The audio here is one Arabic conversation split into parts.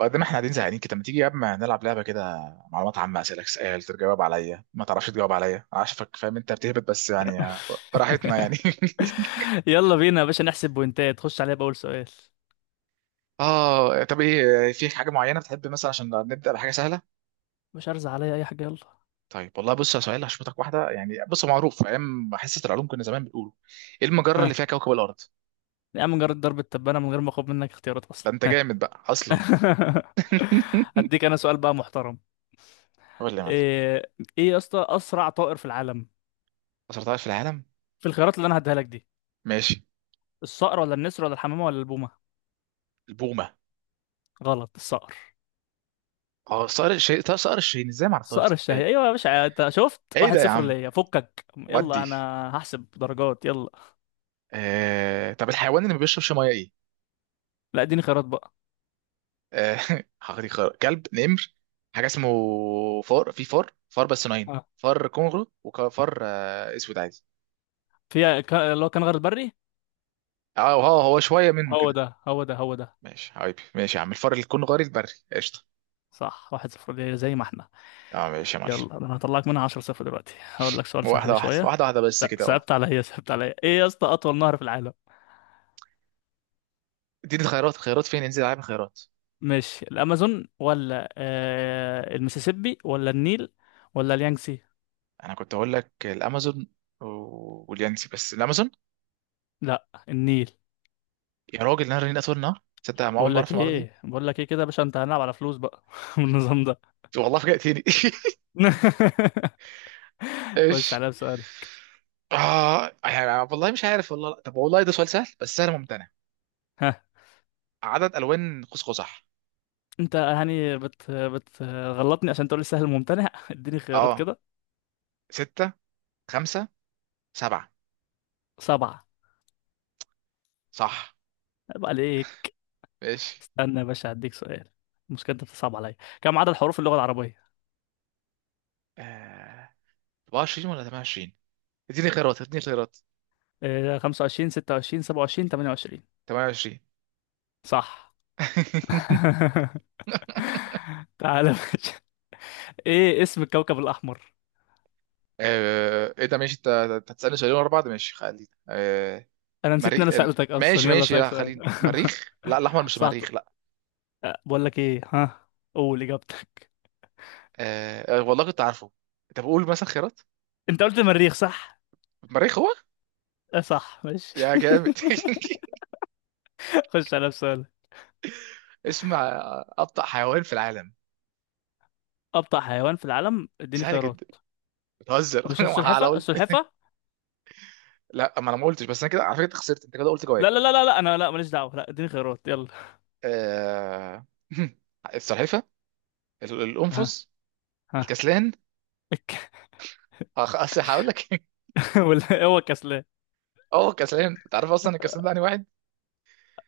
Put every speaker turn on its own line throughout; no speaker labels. بعد ما احنا قاعدين زهقانين كده، ما تيجي يا اما نلعب لعبه كده؟ معلومات عامه، اسالك سؤال تجاوب عليا، ما تعرفش تجاوب عليا. عارفك فاهم انت بتهبط، بس براحتنا
يلا بينا يا باشا، نحسب بوينتات. خش عليا بأول سؤال.
اه، طب ايه؟ في حاجه معينه بتحب مثلا عشان نبدا بحاجه سهله؟
مش هرزع عليا أي حاجة، يلا.
طيب، والله بص، يا سؤال هشوفك واحده. بص، هو معروف. في ايام حصه العلوم كنا زمان بنقوله، ايه المجره
ها،
اللي فيها كوكب الارض؟
يا عم جرد ضرب التبانة من غير ما أخد منك اختيارات
ده
أصلا.
انت
ها.
جامد بقى اصلا.
هديك أنا سؤال بقى محترم.
قول لي يا معلم.
إيه إيه يا اسطى، أسرع طائر في العالم؟
أسرع طائر في العالم؟
في الخيارات اللي أنا هديها لك دي.
ماشي.
الصقر ولا النسر ولا الحمامة ولا البومة؟
البومة.
غلط، الصقر.
اه، صقر الشاهين. طب صقر الشاهين ازاي ما عرفتهاش
الصقر
دي؟
الشهي.
ايه؟
أيوة يا باشا، أنت شفت،
ايه
واحد
ده يا
صفر
عم؟
ليا، فكك، يلا
ودي.
أنا هحسب درجات. يلا.
طب الحيوان اللي ما بيشربش ميه ايه؟
لا، اديني خيارات بقى.
آه... حقيقي كلب، نمر، حاجه اسمه. فار. في فار، فار، بس نوعين:
آه.
فار كونغرو وفار اسود عادي.
اللي هو كان غير البري.
اه، هو هو شويه منه
هو
كده.
ده، هو ده، هو ده.
ماشي حبيبي، ماشي يا عم. الفار الكونغري البري، قشطه.
صح، واحد صفر ليه زي ما احنا.
اه ماشي يا معلم.
يلا انا هطلعك منها 10 صفر دلوقتي. هقول لك سؤال
واحده
سهل
واحده
شويه.
واحده واحده بس كده، اه.
صعبت عليا، ايه يا اسطى، اطول نهر في العالم؟
اديني الخيارات، الخيارات فين؟ انزل العب الخيارات.
مش الامازون ولا المسيسيبي ولا النيل ولا اليانجسي؟
انا كنت اقول لك الامازون واليانسي، بس الامازون.
لا، النيل.
يا راجل، نهر النيل اطول نهر؟ تصدق انا اول مره اعرف المعلومه دي.
بقول لك ايه كده يا باشا، انت هنلعب على فلوس بقى من النظام ده.
والله فاجأتني.
خش
ايش؟
عليا بسؤالك.
اه والله مش عارف، والله لا. طب والله ده سؤال سهل، بس سهل ممتنع.
ها.
عدد الوان قوس قزح؟
انت يعني بتغلطني عشان تقول لي سهل ممتنع؟ اديني خيارات
اه،
كده.
ستة، خمسة، سبعة.
سبعة.
صح.
عيب عليك.
ماشي.
استنى يا باشا، هديك سؤال. المشكلة انت بتصعب عليا. كم عدد حروف اللغة العربية؟
آه، 24 ولا 28؟ اديني خيارات، اديني خيارات.
25 26 27 28؟
28.
صح. تعالى يا باشا. ايه اسم الكوكب الأحمر؟
آه، ايه ده ماشي؟ انت أنت هتسألني سؤالين ورا بعض؟ ماشي خلينا. آه،
أنا نسيت إن
مريخ.
أنا
آه،
سألتك
ماشي
أصلا، يلا
ماشي،
أسألك
لا
سؤال.
خلينا، مريخ، لا، الاحمر، مش
صح.
مريخ؟ لا.
بقول لك ايه، ها. قول إجابتك.
آه آه، والله كنت عارفه. طب قول مثلا خيارات.
أنت قلت المريخ صح؟
مريخ هو.
آه صح، ماشي.
يا جامد.
خش على السؤال.
اسم ابطأ حيوان في العالم.
أبطأ حيوان في العالم؟ اديني
سهله جدا.
خيارات.
بتهزر.
مش
ما انا
السلحفة،
قلت
السلحفة.
لا، ما انا ما قلتش، بس انا كده على فكره أنت خسرت، انت كده قلت جواب.
لا، لا، لا، لا، لا، أنا لا، ماليش دعوة، لا، اديني خيارات، يلا.
آه... السلحفه.
ها.
القنفذ.
ها.
الكسلان. اصل هقول لك.
ولا هو كسلان.
اه، كسلان. انت عارف اصلا الكسلان ده واحد.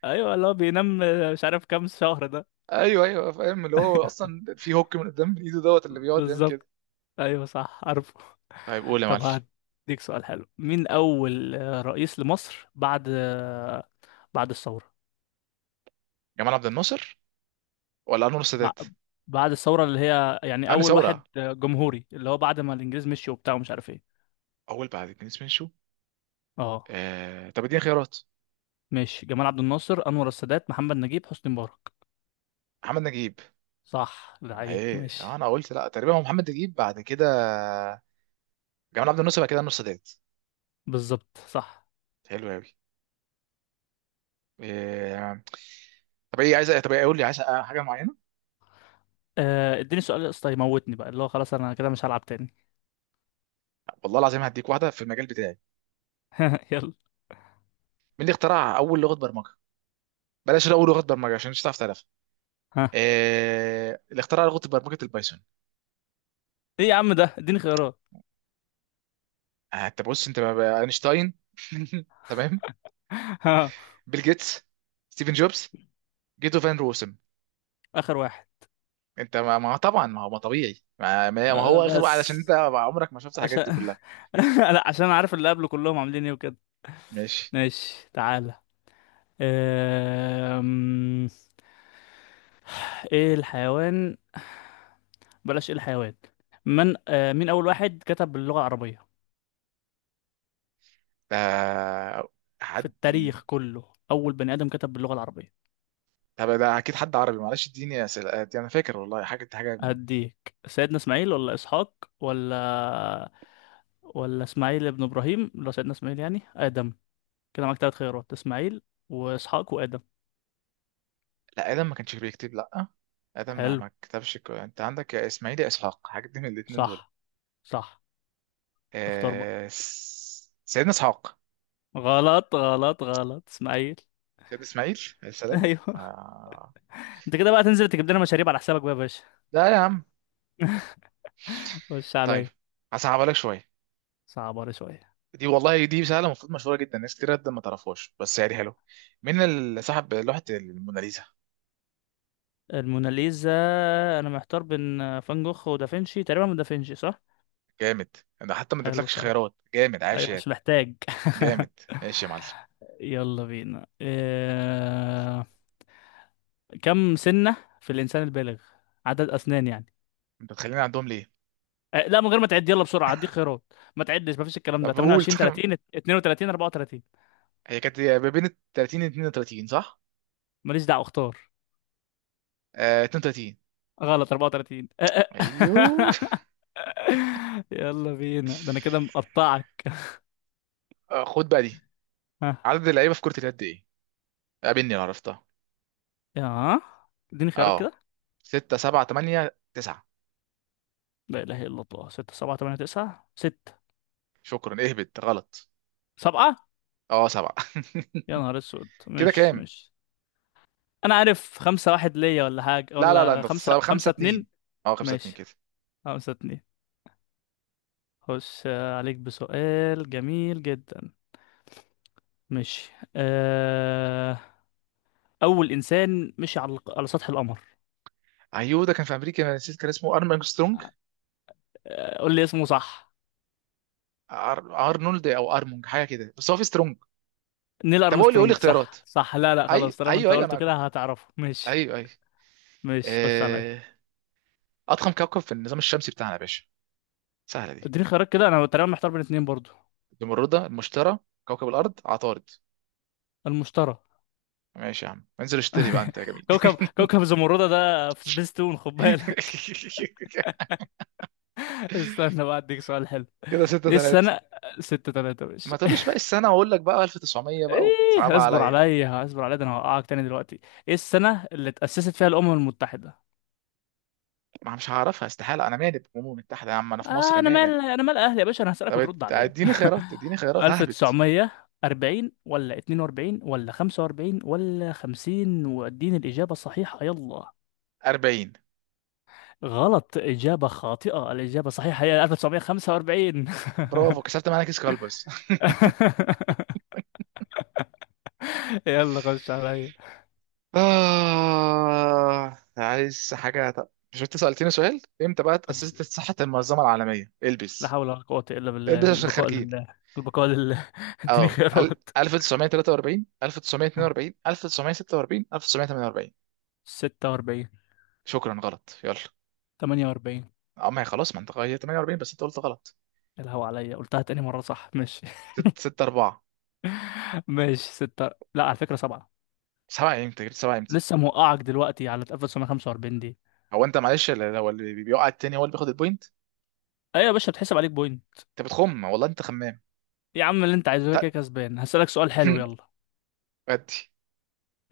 ايوه، اللي هو بينام مش عارف كام شهر ده.
ايوه ايوه فاهم، اللي هو اصلا في هوك من قدام ايده دوت، اللي بيقعد يعمل كده.
بالظبط. ايوه، صح، عارفه.
طيب قول يا معلم.
طب هديك سؤال حلو. مين اول رئيس لمصر بعد بعد الثوره.
جمال عبد الناصر ولا انور السادات؟
بع- بعد الثوره اللي هي يعني
انا
اول واحد
ثوره،
جمهوري، اللي هو بعد ما الانجليز مشي وبتاع ومش عارف ايه.
اول بعد اتنين سمين شو.
اه
طب اديني خيارات.
ماشي. جمال عبد الناصر، انور السادات، محمد نجيب، حسني مبارك؟
محمد نجيب.
صح، لعيب
ايه آه،
ماشي.
انا قلت لا، تقريبا هو محمد نجيب، بعد كده جمال عبد الناصر، بعد كده النص ديت.
بالظبط، صح.
حلو قوي. إيه... طب ايه عايز، طب ايه؟ قول لي عايز حاجه معينه.
اديني سؤال يا اسطى يموتني بقى، اللي هو خلاص انا كده مش هلعب تاني.
والله العظيم هديك واحده في المجال بتاعي.
يلا.
مين اللي اخترع اول لغه برمجه؟ بلاش اقول لغه برمجه عشان مش هتعرف تعرفها.
ها،
اللي اخترع لغه برمجه البايثون.
ايه يا عم ده؟ اديني خيارات.
آه، انت بص، اينشتاين. تمام.
ها.
بيل جيتس. ستيفن جوبز. جيتو فان روسم.
اخر واحد.
انت طبعا ما هو ما طبيعي، ما
أه،
هو اخر واحد عشان
بس
انت عمرك ما شفت الحاجات دي
عشان
كلها.
لا، عشان عارف اللي قبله كلهم عاملين ايه وكده.
ماشي.
ماشي. تعالى. أم... ايه الحيوان، بلاش ايه الحيوان. من أه مين اول واحد كتب باللغة العربية،
آه،
في
حد.
التاريخ كله، اول بني ادم كتب باللغة العربية؟
طب ده اكيد حد عربي، معلش اديني اسئله. آه، دي انا فاكر والله حاجه دي حاجه.
هديك سيدنا اسماعيل ولا اسحاق، ولا اسماعيل ابن ابراهيم، ولا سيدنا اسماعيل، يعني ادم. كده معاك تلات خيارات، اسماعيل واسحاق وادم.
لا ادم ما كانش بيكتب، لا، ادم ما,
حلو.
ما كتبش. انت عندك يا اسماعيل يا اسحاق حاجه دي، من الاثنين دول.
صح، صح. اختار بقى.
آه سيدنا اسحاق.
غلط، غلط، غلط، اسماعيل.
سيدنا اسماعيل عليه السلام.
ايوه.
آه.
انت كده بقى تنزل تجيب لنا مشاريب على حسابك بقى يا باشا.
لا يا عم.
خش
طيب
عليا.
هصعبها لك شويه.
صعبة شوية.
دي والله دي سهله، المفروض مشهوره جدا، ناس كتير جدا ما تعرفهاش، بس حلو. مين اللي صاحب لوحه الموناليزا؟
الموناليزا. انا محتار بين فان جوخ ودافنشي، تقريبا من دافنشي، صح.
جامد. ده حتى ما
حلو
ادتلكش
الكلام.
خيارات. جامد، عاش
ايوه،
يا
مش محتاج.
جامد. ماشي يا معلم.
يلا بينا. كم سنة في الانسان البالغ، عدد اسنان يعني.
انت بتخليني عندهم ليه؟
لا، من غير ما تعد، يلا بسرعه، هديك خيارات، ما تعدش، ما فيش الكلام ده.
طب قول.
28
طب
30 32 34؟
هي كانت ما بين 30 و 32، صح؟
ماليش دعوه، اختار.
آه، 32.
غلط، 34.
ايوه.
يلا بينا، ده انا كده مقطعك.
آه، خد بقى دي.
ها.
عدد اللعيبه في كره اليد ايه؟ قابلني لو عرفتها.
يا اديني خيارات
اه،
كده.
6، 7، 8، 9.
لا اله الا الله، 6 7 8 9. 6
شكرا، اهبط غلط.
7؟
اه 7.
يا نهار اسود،
كده
ماشي،
كام؟
ماشي. انا عارف 5 1 ليا، ولا حاجه،
لا لا لا،
ولا
انت،
5
5
5
2.
2.
اه 5 2
ماشي
كده.
5 2. خش عليك بسؤال جميل جدا. ماشي. اول انسان مشي على سطح القمر.
ايوه ده كان في امريكا. أنا نسيت، كان اسمه ارمنج سترونج.
قول لي اسمه، صح.
أر... ارنولد او ارمونج، حاجه كده، بس هو في سترونج.
نيل
طب قول لي، قول لي
ارمسترونج،
اختيارات.
صح، صح. لا، لا، خلاص
ايوه
طالما
ايوه
انت
ايوه
قلته
انا
كده
كنت،
هتعرفه، ماشي.
ايوه ايوه.
ماشي، خش عليا.
آه، اضخم كوكب في النظام الشمسي بتاعنا يا باشا. سهله دي.
اديني خيارات كده، انا تقريبا محتار بين اتنين برضو.
المشتري، المشتري، كوكب الارض، عطارد.
المشتري.
ماشي يا عم، انزل اشتري بقى انت يا جميل.
كوكب زمردة ده في سبيس تون، خد بالك. استنى بقى اديك سؤال حلو.
كده ستة
ايه
تلاتة.
السنة؟ ستة تلاتة،
ما
ماشي.
تقولوش بقى السنة وأقول لك بقى 1900 بقى
ايه،
وتصعبها
اصبر
عليا.
عليا، اصبر عليا، ده انا هوقعك تاني دلوقتي. ايه السنة اللي اتأسست فيها الأمم المتحدة؟
ما مش هعرفها استحالة، أنا مالي بالأمم المتحدة؟ يا عم أنا في مصر،
انا مال،
مالي.
انا مال اهلي يا باشا، انا هسألك
طب
وترد عليا.
اديني خيارات، اديني خيارات، ههبط.
1940 ولا 42 ولا 45 ولا 50؟ واديني الإجابة الصحيحة، يلا.
40.
غلط، إجابة خاطئة، الإجابة الصحيحة هي 1945.
برافو، كسرت معانا كيس كلبس.
يلا، خش عليا.
آه عايز حاجة؟ طب مش انت سألتني سؤال؟ امتى بقى اتأسست صحة المنظمة العالمية؟
لا
البس،
حول ولا قوة إلا بالله،
البس عشان
البقاء
خارجين.
لله، البقاء لله. اديني
اه
خيارات.
1943، 1942، 1946، 1948.
46
شكرا غلط. يلا.
48.
اما هي خلاص، ما انت غيرت 48، بس انت قلت غلط.
الهوا عليا، قلتها تاني مرة، صح، ماشي.
6 4.
ماشي ستة، لا على فكرة سبعة.
7؟ امتى جبت 7 امتى؟
لسه موقعك دلوقتي على اتقفل 145 دي.
هو انت معلش هو اللي بيقع التاني هو اللي بياخد البوينت.
ايوه يا باشا، بتحسب عليك بوينت.
انت بتخم والله، انت خمام.
يا عم اللي انت عايزه، كده كده
ت-
كسبان، هسألك سؤال حلو، يلا.
ادي.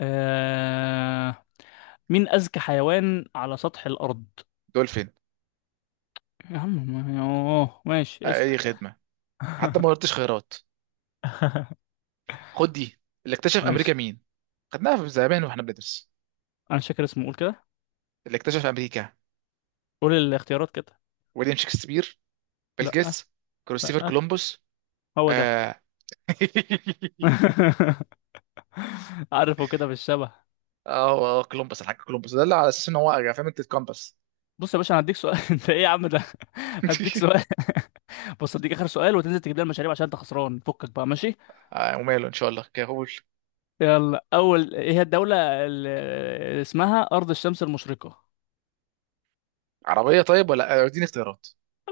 آه... مين أذكى حيوان على سطح الأرض؟
دول فين؟
يا عم. اوه ماشي،
آه،
اسأل.
اي خدمة. حتى ما قلتش خيرات. خد دي. اللي اكتشف امريكا
ماشي.
مين؟ خدناها في زمان واحنا بندرس.
انا مش فاكر اسمه، قول كده.
اللي اكتشف امريكا.
قول الاختيارات كده.
ويليام شكسبير، بيل
لا،
جيتس، كريستوفر
لا.
كولومبوس.
هو ده.
اه.
عارفه كده بالشبه.
اه آه، كولومبوس، الحاج كولومبوس ده، اللي على اساس ان هو فاهم، انت الكومباس.
بص يا باشا انا هديك سؤال. انت ايه يا عم ده؟ هديك سؤال. بص هديك اخر سؤال وتنزل تجيب لي المشاريب عشان انت خسران فكك بقى، ماشي.
آه وماله، ان شاء الله كهول.
يلا، اول ايه هي الدولة اللي اسمها ارض الشمس المشرقة؟
عربيه طيب، ولا آه، اديني اختيارات.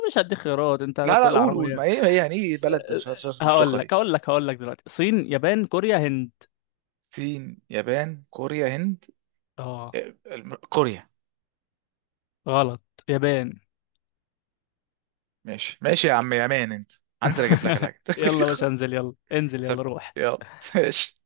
مش هديك خيارات، انت
لا لا،
هتقول لي
قول قول،
عربية.
ما ايه، ما ايه ايه
س-
بلد، مشتقه دي.
هقول لك دلوقتي، صين، يابان، كوريا، هند.
الصين، يابان، كوريا، هند.
اه.
آه، كوريا.
غلط، يابان.
ماشي ماشي يا عم، يا مان انت. هنزل اجيب لك الحاجه.
يلا يا باشا، انزل، يلا، انزل، يلا
طب،
روح.
يلا، ماشي.